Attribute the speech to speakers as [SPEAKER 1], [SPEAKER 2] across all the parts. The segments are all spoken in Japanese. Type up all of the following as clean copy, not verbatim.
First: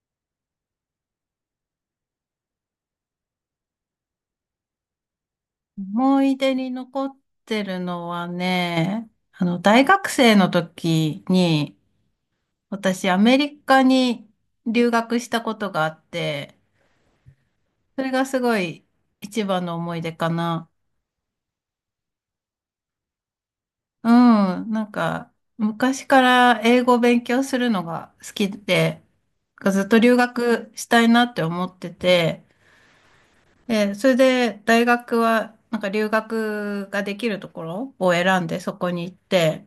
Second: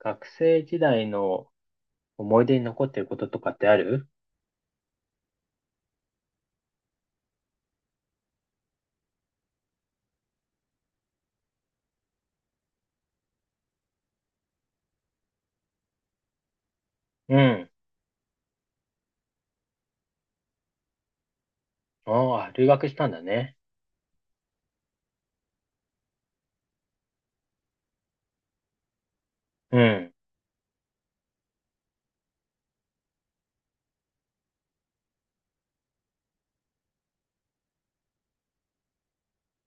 [SPEAKER 1] 学生時代の思い出に残ってることとかってある？
[SPEAKER 2] 思い出に残ってるのはね、大学生の時に、私、アメリカに留学したことがあって、
[SPEAKER 1] うん。
[SPEAKER 2] それがすごい一番の思い出かな。
[SPEAKER 1] ああ、留学したんだね。
[SPEAKER 2] うん、なんか、昔から英語を勉強するのが好きで、
[SPEAKER 1] う
[SPEAKER 2] ずっと
[SPEAKER 1] ん。
[SPEAKER 2] 留学したいなって思ってて、で、それで大学は、なんか留学ができるところを選んでそこに行って、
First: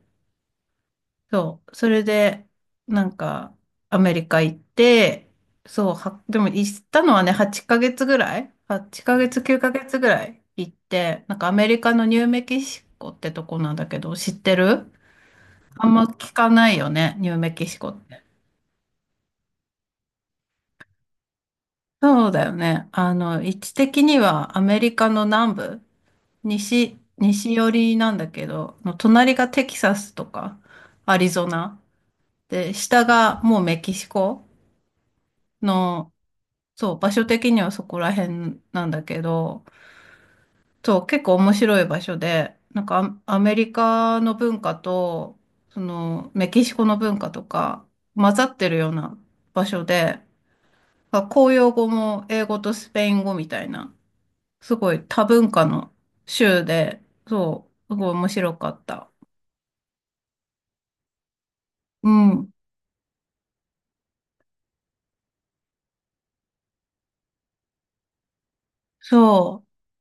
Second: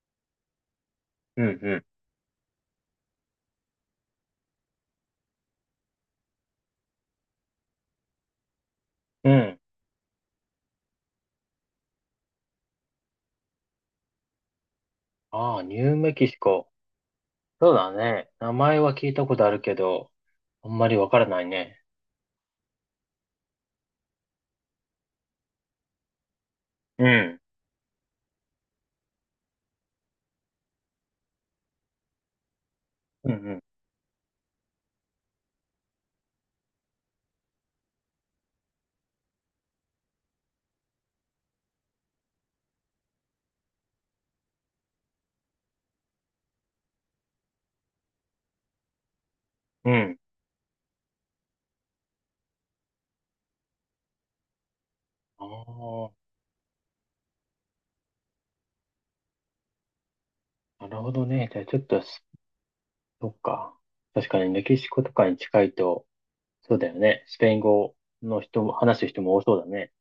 [SPEAKER 1] うん、
[SPEAKER 2] そう。
[SPEAKER 1] う
[SPEAKER 2] それで、なんか、アメリカ行って、そう、は、でも行ったのはね、8ヶ月ぐらい？ 8 ヶ
[SPEAKER 1] ん、う
[SPEAKER 2] 月、9
[SPEAKER 1] ん。
[SPEAKER 2] ヶ月ぐらい行って、なんかアメリカのニューメキシコってとこなんだけど、知ってる？
[SPEAKER 1] ああ、ニ
[SPEAKER 2] あ
[SPEAKER 1] ュ
[SPEAKER 2] ん
[SPEAKER 1] ー
[SPEAKER 2] ま
[SPEAKER 1] メキ
[SPEAKER 2] 聞
[SPEAKER 1] シ
[SPEAKER 2] か
[SPEAKER 1] コ。
[SPEAKER 2] ないよね、ニューメキ
[SPEAKER 1] そう
[SPEAKER 2] シコ
[SPEAKER 1] だ
[SPEAKER 2] って。
[SPEAKER 1] ね。名前は聞いたことあるけど、あんまりわからないね。
[SPEAKER 2] そうだよね。位置的にはアメリカの南部、西、
[SPEAKER 1] うん。
[SPEAKER 2] 西寄りなんだけど、の隣がテキサスとか、アリゾナ。で、下
[SPEAKER 1] う
[SPEAKER 2] がも
[SPEAKER 1] ん、
[SPEAKER 2] うメキシコの、そう、場所的にはそこら辺なんだけど、そう、結構面白い場所で、なんかアメリカの文化と、その、メキシコの文化とか、混ざってるような場所
[SPEAKER 1] うん、うん。
[SPEAKER 2] で、まあ公用語も英語とスペイン語みたいな、すごい多文化の
[SPEAKER 1] あ
[SPEAKER 2] 州で、そう、すごい面白かった。
[SPEAKER 1] あ、なるほどね。じゃあちょっと
[SPEAKER 2] う
[SPEAKER 1] す、
[SPEAKER 2] ん。
[SPEAKER 1] そっか。確かにメキシコとかに近いと、そうだよね。スペイン語の人も、話す人も多そう
[SPEAKER 2] そ
[SPEAKER 1] だね。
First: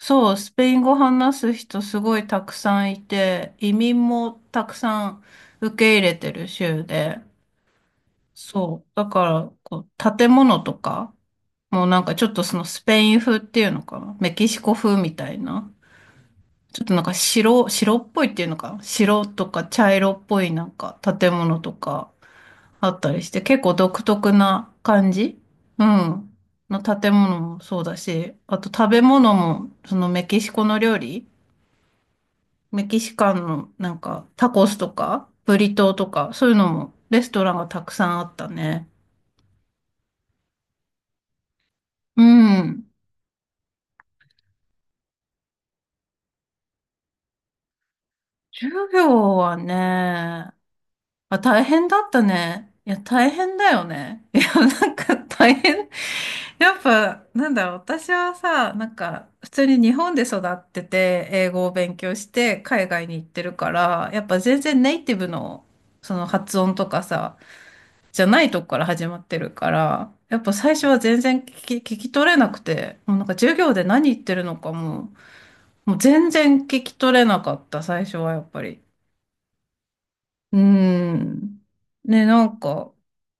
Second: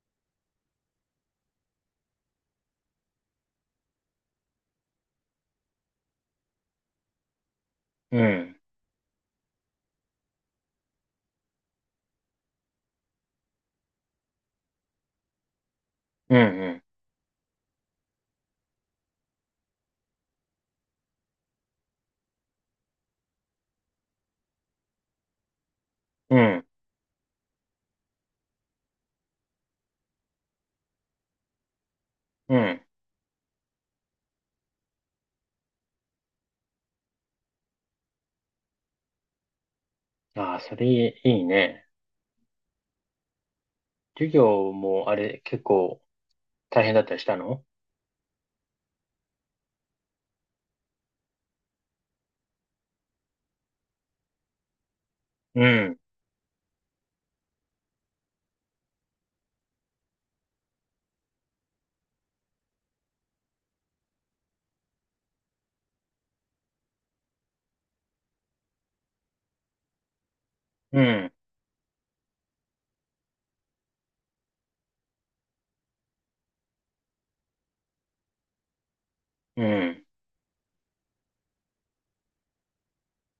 [SPEAKER 2] う、そう、スペイン語話す人すごいたくさんいて、移民もたくさん受け入れてる州で、
[SPEAKER 1] うん。
[SPEAKER 2] そう。だから、こう、建物とか、もうなんかちょっとそのスペイン風っていうのかな。メキシコ風みたいな。
[SPEAKER 1] う
[SPEAKER 2] ち
[SPEAKER 1] ん、
[SPEAKER 2] ょっとなんか白っぽいっていうのかな。白とか茶色っぽいなんか建物とかあったりして、結構独特な感じ。うん。
[SPEAKER 1] うん。うん、
[SPEAKER 2] の建物もそうだし、あと食べ物も、そのメキシコの料理、
[SPEAKER 1] うん。
[SPEAKER 2] メキシカンのなんかタコスとか、ブリトーとか、そういうのもレストランがたくさんあったね。
[SPEAKER 1] ああ、それいいね。
[SPEAKER 2] うん。
[SPEAKER 1] 授業もあれ結構大変だったりしたの？
[SPEAKER 2] 授業はね、まあ、大変だったね。いや、大変だよね。いや、なんか大
[SPEAKER 1] う
[SPEAKER 2] 変。
[SPEAKER 1] ん、
[SPEAKER 2] やっぱ、なんだろう、私はさ、なんか、普通に日本で育ってて、英語を勉強して、海外に行ってるから、やっぱ全然ネイティブの、その発音とかさ、じゃないとこから始まってるから、やっぱ最初は
[SPEAKER 1] う
[SPEAKER 2] 全
[SPEAKER 1] ん、
[SPEAKER 2] 然聞き取れなくて、もうなんか授業で何言ってるのかも、もう全然聞き取れなかった、最初はやっぱり。
[SPEAKER 1] うん。
[SPEAKER 2] うーん。ね、なんか、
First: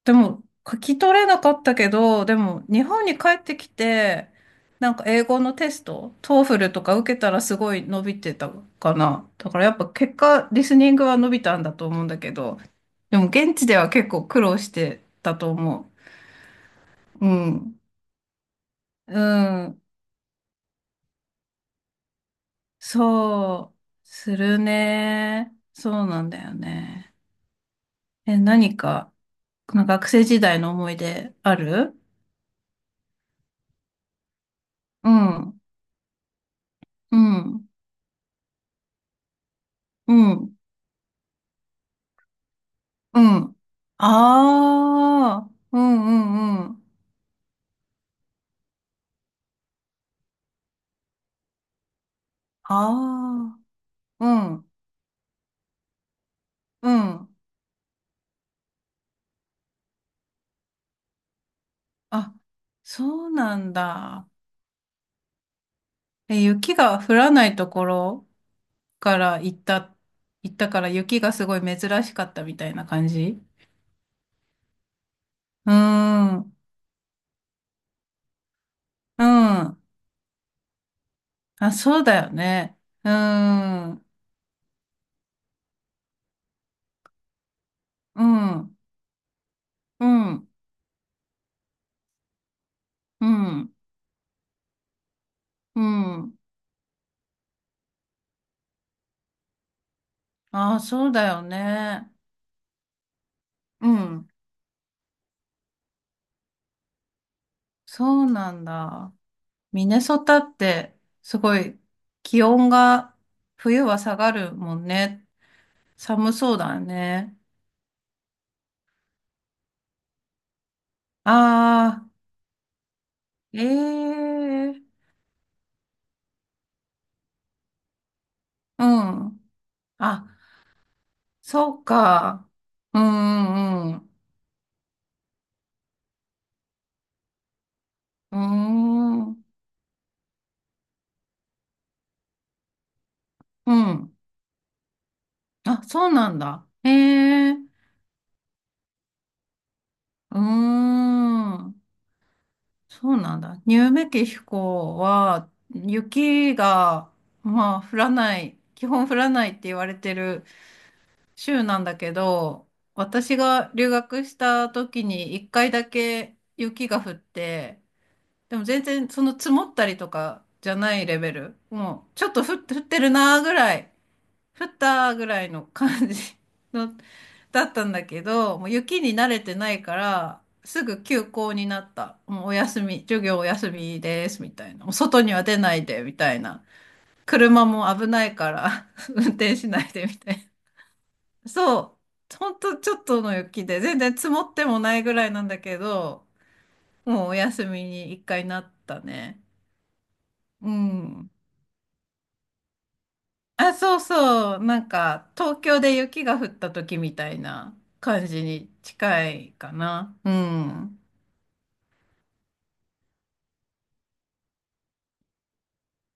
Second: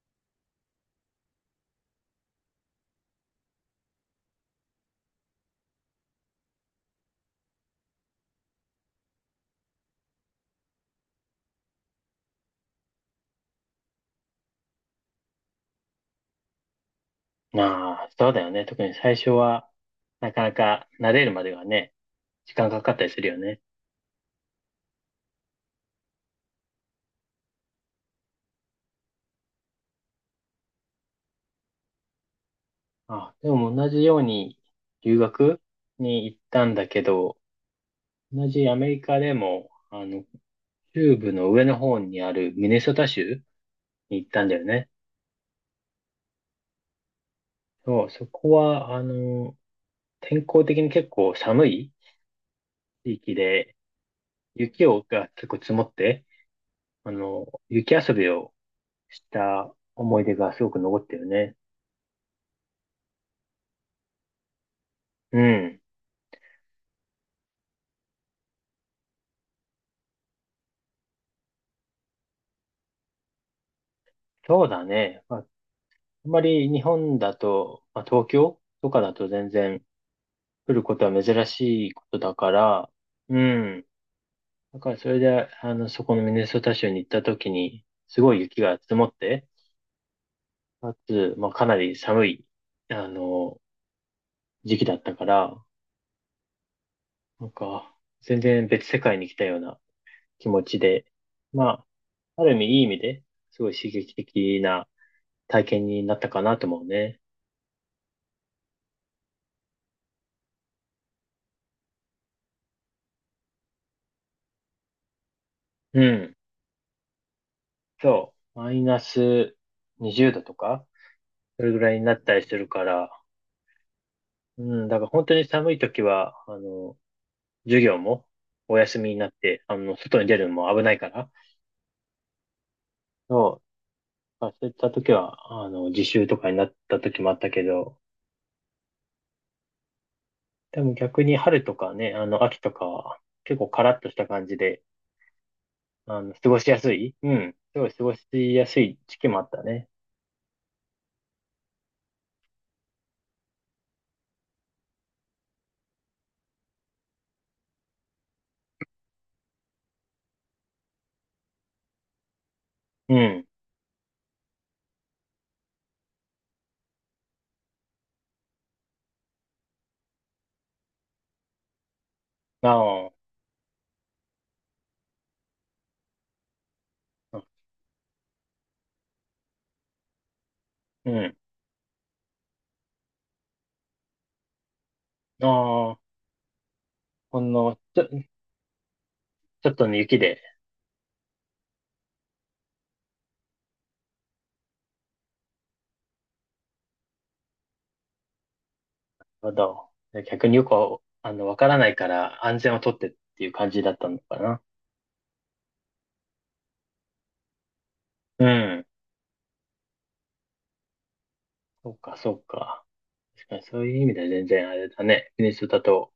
[SPEAKER 2] でも、書き取れなかったけど、でも、日本に帰ってきて、なんか英語のテスト、トーフルとか受けたらすごい伸びてたかな。だからやっぱ結果、リスニングは伸びたんだと思うんだけど、でも現地では結構苦労してたと思う。うん。
[SPEAKER 1] まあ、そうだよね。特に最
[SPEAKER 2] う
[SPEAKER 1] 初は、
[SPEAKER 2] ん。
[SPEAKER 1] なかなか慣れるまではね、時間かかったりするよね。
[SPEAKER 2] そう、するね。そうなんだよね。え、何か、この学生時代の思い出ある？
[SPEAKER 1] あ、でも同じように
[SPEAKER 2] う
[SPEAKER 1] 留
[SPEAKER 2] ん。
[SPEAKER 1] 学に行ったんだけ
[SPEAKER 2] う
[SPEAKER 1] ど、
[SPEAKER 2] ん、
[SPEAKER 1] 同じアメリカでも、
[SPEAKER 2] うん、
[SPEAKER 1] 中部の上の方にあるミネソタ
[SPEAKER 2] う
[SPEAKER 1] 州
[SPEAKER 2] ん。
[SPEAKER 1] に行ったんだよね。
[SPEAKER 2] ああ、うん、うん、うん。
[SPEAKER 1] そう、そこは、天候的に結構寒い
[SPEAKER 2] あ
[SPEAKER 1] 地域で、
[SPEAKER 2] あ、うん、
[SPEAKER 1] 雪をが結構積もって、
[SPEAKER 2] うん。
[SPEAKER 1] 雪遊びをした思い出がすごく残ってるね。
[SPEAKER 2] あ、そうなんだ。
[SPEAKER 1] うん。
[SPEAKER 2] え、雪が降らないところから行った、行ったから雪がすごい珍しかったみたいな感じ？
[SPEAKER 1] そうだね。まあ、
[SPEAKER 2] う
[SPEAKER 1] あん
[SPEAKER 2] ん、う
[SPEAKER 1] ま
[SPEAKER 2] ん。
[SPEAKER 1] り日本だと、まあ、東京とかだと全
[SPEAKER 2] あ、
[SPEAKER 1] 然来ることは珍しい
[SPEAKER 2] そ
[SPEAKER 1] こ
[SPEAKER 2] うだ
[SPEAKER 1] と
[SPEAKER 2] よ
[SPEAKER 1] だか
[SPEAKER 2] ね。
[SPEAKER 1] ら、
[SPEAKER 2] う
[SPEAKER 1] うん。
[SPEAKER 2] ん、うん、
[SPEAKER 1] だからそれで、そこのミネソタ州に行った時に、す
[SPEAKER 2] う
[SPEAKER 1] ごい雪
[SPEAKER 2] ん、
[SPEAKER 1] が積もって、
[SPEAKER 2] う
[SPEAKER 1] かつ、まあ、かなり寒い、あ
[SPEAKER 2] ん、
[SPEAKER 1] の、時期だったから、
[SPEAKER 2] うん。
[SPEAKER 1] なんか、全然別世界に来たような気持
[SPEAKER 2] あ
[SPEAKER 1] ち
[SPEAKER 2] あ、
[SPEAKER 1] で、
[SPEAKER 2] そうだよ
[SPEAKER 1] ま
[SPEAKER 2] ね。
[SPEAKER 1] あ、ある意味いい意味で、すごい
[SPEAKER 2] う
[SPEAKER 1] 刺激
[SPEAKER 2] ん、
[SPEAKER 1] 的な体験になったかなと思うね。
[SPEAKER 2] そうなんだ。ミネソタってすごい気温が冬は下がるもんね。
[SPEAKER 1] う
[SPEAKER 2] 寒
[SPEAKER 1] ん。
[SPEAKER 2] そうだね。
[SPEAKER 1] そう。マイナス20度とか、それぐらいに
[SPEAKER 2] ああ、
[SPEAKER 1] なったりするから、
[SPEAKER 2] え
[SPEAKER 1] う
[SPEAKER 2] え、
[SPEAKER 1] ん、だから本当に寒い時は、授業もお
[SPEAKER 2] う
[SPEAKER 1] 休みになっ
[SPEAKER 2] ん。
[SPEAKER 1] て、外
[SPEAKER 2] あ、
[SPEAKER 1] に出るのも危ないから、
[SPEAKER 2] そうか。う
[SPEAKER 1] そ
[SPEAKER 2] ん、うん、
[SPEAKER 1] う。そういった時は、自習とかになった時もあったけど、
[SPEAKER 2] うん。うーん。
[SPEAKER 1] でも逆に春とかね、秋とかは、結構
[SPEAKER 2] う
[SPEAKER 1] カラッと
[SPEAKER 2] ん。
[SPEAKER 1] した感じで、
[SPEAKER 2] あ、そうなん
[SPEAKER 1] 過ご
[SPEAKER 2] だ。
[SPEAKER 1] しや
[SPEAKER 2] え
[SPEAKER 1] すいうん。
[SPEAKER 2] え、
[SPEAKER 1] すごい過ごしやすい時期もあったね。
[SPEAKER 2] うーん。そうなんだ。ニューメキシコは雪が、まあ降らない、基本降らないって言われてる州なんだけど、
[SPEAKER 1] う
[SPEAKER 2] 私
[SPEAKER 1] ん。
[SPEAKER 2] が留学した時に一回だけ雪が降って、でも全然その積もったりとかじゃないレベル。もうちょっと降ってる
[SPEAKER 1] あ
[SPEAKER 2] なーぐらい、降ったーぐらいの感じ の、
[SPEAKER 1] あ、
[SPEAKER 2] だったんだけど、もう雪に慣れてないから、すぐ
[SPEAKER 1] う
[SPEAKER 2] 休
[SPEAKER 1] ん。
[SPEAKER 2] 校になった。もうお休み、授業お休みです、みたいな。もう外には出ない
[SPEAKER 1] あ
[SPEAKER 2] で、
[SPEAKER 1] あ、
[SPEAKER 2] みたいな。
[SPEAKER 1] ほん
[SPEAKER 2] 車
[SPEAKER 1] の、
[SPEAKER 2] も
[SPEAKER 1] ちょ、
[SPEAKER 2] 危
[SPEAKER 1] ち
[SPEAKER 2] ないから 運転し
[SPEAKER 1] ょっ
[SPEAKER 2] ない
[SPEAKER 1] との
[SPEAKER 2] で、み
[SPEAKER 1] 雪
[SPEAKER 2] たい
[SPEAKER 1] で、
[SPEAKER 2] な。そう、ほんとちょっとの雪で、全然積もってもないぐらいなんだけど、もうお休みに一回なったね。
[SPEAKER 1] まだ、逆によ
[SPEAKER 2] う
[SPEAKER 1] くわ、
[SPEAKER 2] ん。
[SPEAKER 1] わからないから安全をとってっていう感
[SPEAKER 2] あ、
[SPEAKER 1] じだっ
[SPEAKER 2] そう
[SPEAKER 1] たのか
[SPEAKER 2] そ
[SPEAKER 1] な。
[SPEAKER 2] う、なんか東京で雪が降った時みたいな感じ
[SPEAKER 1] う
[SPEAKER 2] に
[SPEAKER 1] ん。
[SPEAKER 2] 近いかな。うん。
[SPEAKER 1] そうか、そうか。確かにそういう意味では全然あれだね。国にだと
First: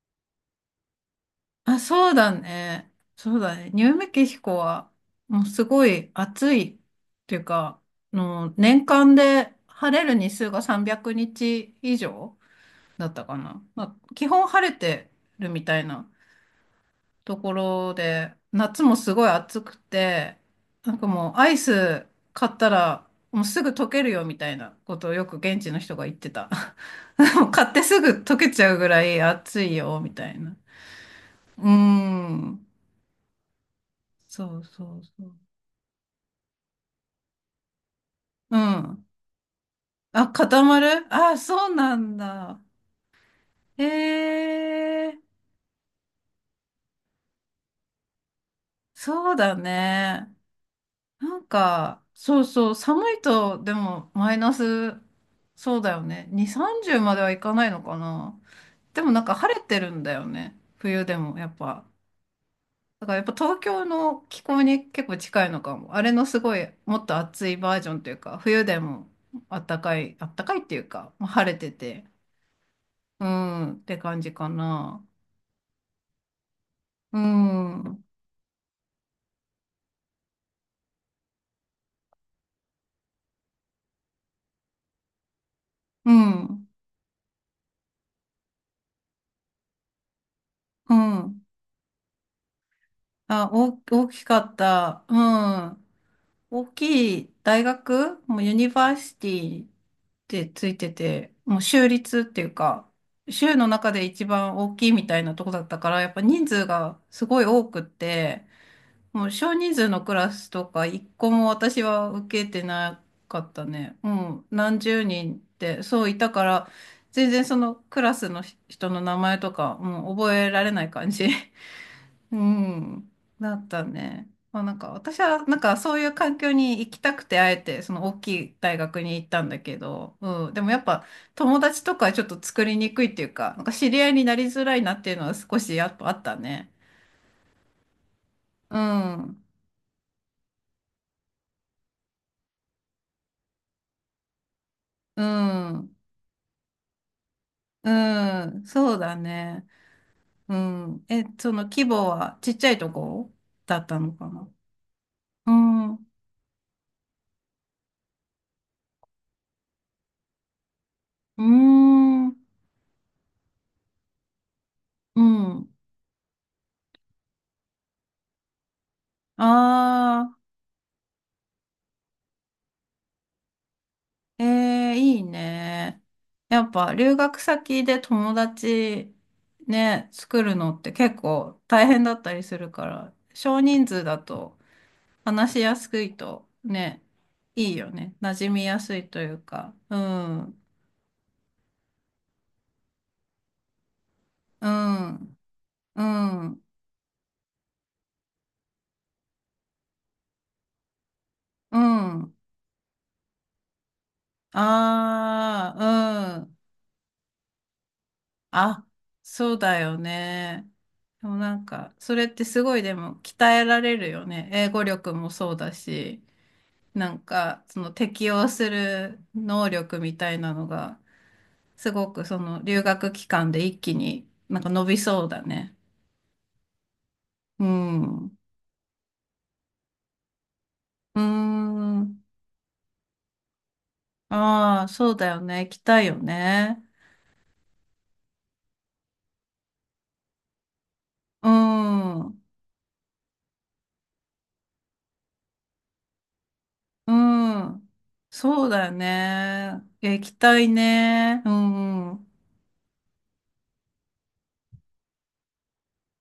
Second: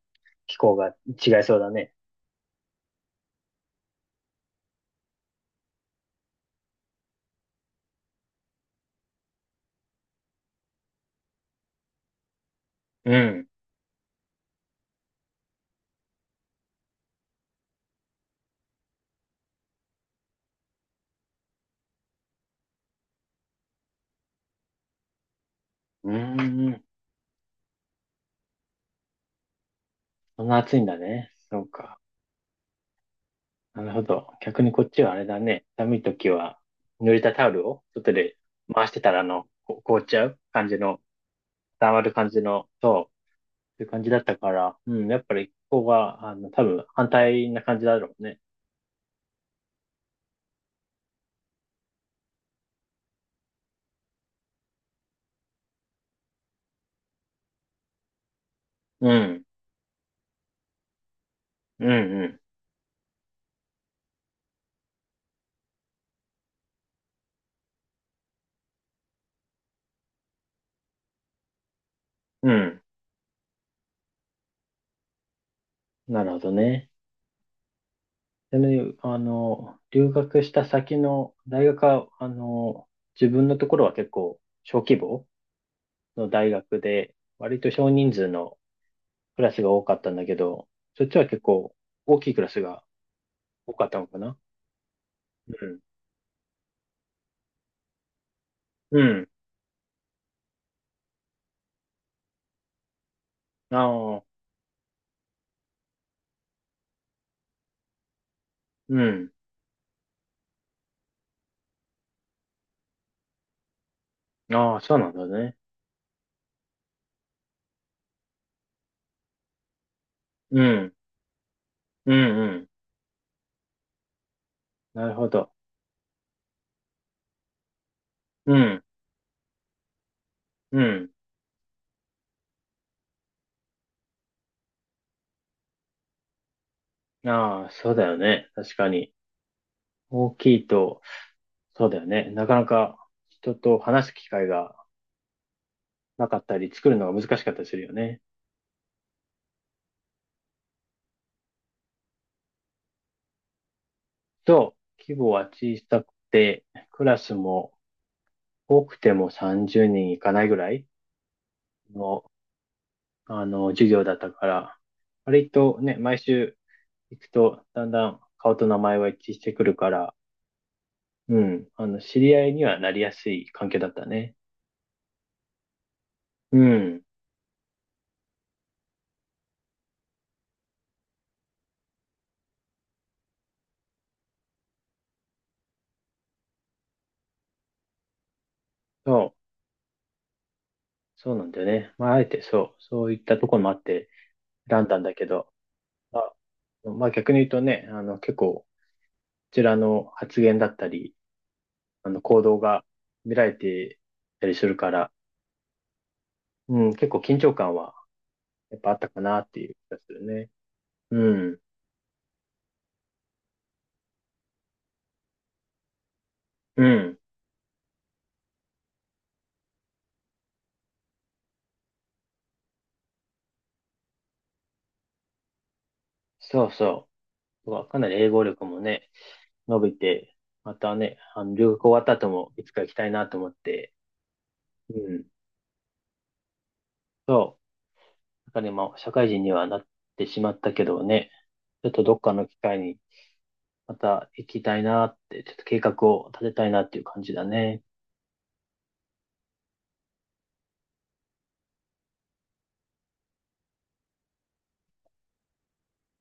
[SPEAKER 1] 気候が違いそうだ
[SPEAKER 2] あ、
[SPEAKER 1] ね。
[SPEAKER 2] そうだね。そうだね。ニューメキシコは、もうすごい暑いっていうか、あの年間で晴れる日数が300日以上だっ
[SPEAKER 1] う
[SPEAKER 2] たか
[SPEAKER 1] ん。
[SPEAKER 2] な。まあ、基本晴れてるみたいなところで、夏もすごい暑くて、なんかもうアイス買ったらもうすぐ溶けるよみたいなことをよく現地の人が
[SPEAKER 1] う
[SPEAKER 2] 言ってた。
[SPEAKER 1] ーん。
[SPEAKER 2] もう買ってすぐ溶けちゃうぐらい暑いよみたい
[SPEAKER 1] そん
[SPEAKER 2] な。
[SPEAKER 1] な暑いんだね。そ
[SPEAKER 2] うー
[SPEAKER 1] うか。
[SPEAKER 2] ん。
[SPEAKER 1] なるほど。
[SPEAKER 2] そ
[SPEAKER 1] 逆
[SPEAKER 2] う
[SPEAKER 1] にこ
[SPEAKER 2] そ
[SPEAKER 1] っ
[SPEAKER 2] う
[SPEAKER 1] ちはあれ
[SPEAKER 2] そう。
[SPEAKER 1] だね。寒い時は、濡れたタオルを外で
[SPEAKER 2] う
[SPEAKER 1] 回して
[SPEAKER 2] ん。
[SPEAKER 1] たら、こ凍っちゃ
[SPEAKER 2] あ、
[SPEAKER 1] う
[SPEAKER 2] 固
[SPEAKER 1] 感じ
[SPEAKER 2] ま
[SPEAKER 1] の、
[SPEAKER 2] る？あ、そう
[SPEAKER 1] 溜
[SPEAKER 2] な
[SPEAKER 1] まる
[SPEAKER 2] ん
[SPEAKER 1] 感じ
[SPEAKER 2] だ。
[SPEAKER 1] の、そう、そうい
[SPEAKER 2] へ
[SPEAKER 1] う感じだったから、うん、
[SPEAKER 2] え、
[SPEAKER 1] やっぱりここが、多分反対な感じだろうね。
[SPEAKER 2] そうだね。なんか、そうそう、寒いと、でも、マイナス、そうだよね。2、30まではいかないのかな。で
[SPEAKER 1] う
[SPEAKER 2] もなんか
[SPEAKER 1] ん、
[SPEAKER 2] 晴れてるんだよね。冬でも、やっ
[SPEAKER 1] う
[SPEAKER 2] ぱ。
[SPEAKER 1] ん、
[SPEAKER 2] だからやっぱ東京の気候に結構近いのかも。あれのすごい、もっと暑いバージョンというか、冬でもあったかい、あったかいっていうか、まあ晴れてて、
[SPEAKER 1] うん、うん。
[SPEAKER 2] うん、って感じかな。
[SPEAKER 1] なるほどね。
[SPEAKER 2] うん、うん、
[SPEAKER 1] でね、留学した先の大学は、自分のところは結構小規模の大
[SPEAKER 2] う
[SPEAKER 1] 学で、割と少人数のクラスが多かったんだけど、そっちは結
[SPEAKER 2] ん。
[SPEAKER 1] 構大きいクラスが
[SPEAKER 2] あ、
[SPEAKER 1] 多
[SPEAKER 2] 大、
[SPEAKER 1] かったの
[SPEAKER 2] 大
[SPEAKER 1] か
[SPEAKER 2] き
[SPEAKER 1] な？
[SPEAKER 2] かった。う
[SPEAKER 1] うん。
[SPEAKER 2] ん。大きい大学、もうユニバー
[SPEAKER 1] う
[SPEAKER 2] シ
[SPEAKER 1] ん。
[SPEAKER 2] ティってついてて、もう州立っていうか、州の中で
[SPEAKER 1] あ
[SPEAKER 2] 一
[SPEAKER 1] あ、
[SPEAKER 2] 番大きいみたいなとこだったから、やっぱ人数がすごい多くって、
[SPEAKER 1] う
[SPEAKER 2] も
[SPEAKER 1] ん。
[SPEAKER 2] う少人数のクラスとか一個も私は受けてなかったね。うん、
[SPEAKER 1] あ
[SPEAKER 2] 何
[SPEAKER 1] あ、そう
[SPEAKER 2] 十
[SPEAKER 1] なんだ
[SPEAKER 2] 人っ
[SPEAKER 1] ね。
[SPEAKER 2] てそういたから、全然そのクラスの人の名前とか、もう覚え
[SPEAKER 1] う
[SPEAKER 2] られない
[SPEAKER 1] ん。
[SPEAKER 2] 感じ。
[SPEAKER 1] うん、
[SPEAKER 2] う
[SPEAKER 1] うん。
[SPEAKER 2] ん、だったね。まあ、なんか
[SPEAKER 1] なる
[SPEAKER 2] 私
[SPEAKER 1] ほ
[SPEAKER 2] は
[SPEAKER 1] ど。
[SPEAKER 2] なんかそういう環境に行きたくてあえてその大き
[SPEAKER 1] う
[SPEAKER 2] い大
[SPEAKER 1] ん。
[SPEAKER 2] 学に行ったんだけど、うん、でもや
[SPEAKER 1] う
[SPEAKER 2] っぱ
[SPEAKER 1] ん。
[SPEAKER 2] 友達とかちょっと作りにくいっていうか、なんか知り合いになりづらいなっていうのは少しやっぱあったね。
[SPEAKER 1] ああ、そうだよね。確
[SPEAKER 2] う
[SPEAKER 1] かに。
[SPEAKER 2] ん、
[SPEAKER 1] 大きいと、そうだよね。なかなか人と話す機会が
[SPEAKER 2] うん、
[SPEAKER 1] なかったり、作るのが難しかったりするよね。
[SPEAKER 2] うん、そうだね。うん。え、その規模はちっちゃいとこだったのかな？
[SPEAKER 1] そう。規模は
[SPEAKER 2] う
[SPEAKER 1] 小
[SPEAKER 2] ん、う
[SPEAKER 1] さくて、クラスも多くても30人いかないぐらい
[SPEAKER 2] ー
[SPEAKER 1] の
[SPEAKER 2] ん、
[SPEAKER 1] 授業だったから、
[SPEAKER 2] う
[SPEAKER 1] 割
[SPEAKER 2] ん。
[SPEAKER 1] とね、毎週行くと、だんだん顔と名前は一致してくるから、
[SPEAKER 2] あ。
[SPEAKER 1] うん、知り合いにはなりやすい関係だったね。
[SPEAKER 2] ええ、いいね。
[SPEAKER 1] う
[SPEAKER 2] やっぱ
[SPEAKER 1] ん、
[SPEAKER 2] 留学先で友達ね、作るのって結構大変だったりするから、少人数だと話しやすいとね、いいよね。馴染みやすいと
[SPEAKER 1] そ
[SPEAKER 2] い
[SPEAKER 1] う、
[SPEAKER 2] うか。うん、
[SPEAKER 1] そうなんだよね。まあ、あえてそう、そういったところもあって
[SPEAKER 2] う
[SPEAKER 1] 選んだんだけ
[SPEAKER 2] ん、
[SPEAKER 1] ど、
[SPEAKER 2] う
[SPEAKER 1] まあ
[SPEAKER 2] ん、う
[SPEAKER 1] まあ逆に言うとね、結構、こちらの発言だったり、
[SPEAKER 2] ん。
[SPEAKER 1] 行動が見られてたりするから、
[SPEAKER 2] ああ、うん。
[SPEAKER 1] うん、結構緊張感はやっ
[SPEAKER 2] あ、
[SPEAKER 1] ぱあったかなっ
[SPEAKER 2] そう
[SPEAKER 1] ていう
[SPEAKER 2] だ
[SPEAKER 1] 気
[SPEAKER 2] よ
[SPEAKER 1] がするね。
[SPEAKER 2] ね。
[SPEAKER 1] う
[SPEAKER 2] でもな
[SPEAKER 1] ん、
[SPEAKER 2] んか、それってすごいでも鍛えられるよね。英語力もそうだし。
[SPEAKER 1] う
[SPEAKER 2] な
[SPEAKER 1] ん、
[SPEAKER 2] んか、その適応する能力みたいなのが、すごくその留学期間で一気になんか伸びそうだね。
[SPEAKER 1] そうそ
[SPEAKER 2] う
[SPEAKER 1] う。はかなり
[SPEAKER 2] ん。
[SPEAKER 1] 英
[SPEAKER 2] う
[SPEAKER 1] 語力もね、伸びて、またね、
[SPEAKER 2] ー
[SPEAKER 1] 留学終わった
[SPEAKER 2] ん。
[SPEAKER 1] 後もいつか行きたいなと思って、
[SPEAKER 2] ああ、そ
[SPEAKER 1] う
[SPEAKER 2] う
[SPEAKER 1] ん。
[SPEAKER 2] だよね。行きたいよね。
[SPEAKER 1] そう。だから今、社会人にはなってしまったけどね、
[SPEAKER 2] う
[SPEAKER 1] ちょっとどっか
[SPEAKER 2] ん。
[SPEAKER 1] の機会にまた行きたいなって、ちょっと計画を立てたいなっていう
[SPEAKER 2] う
[SPEAKER 1] 感じだね。
[SPEAKER 2] ん。そうだよね。いや行きたいね。うん。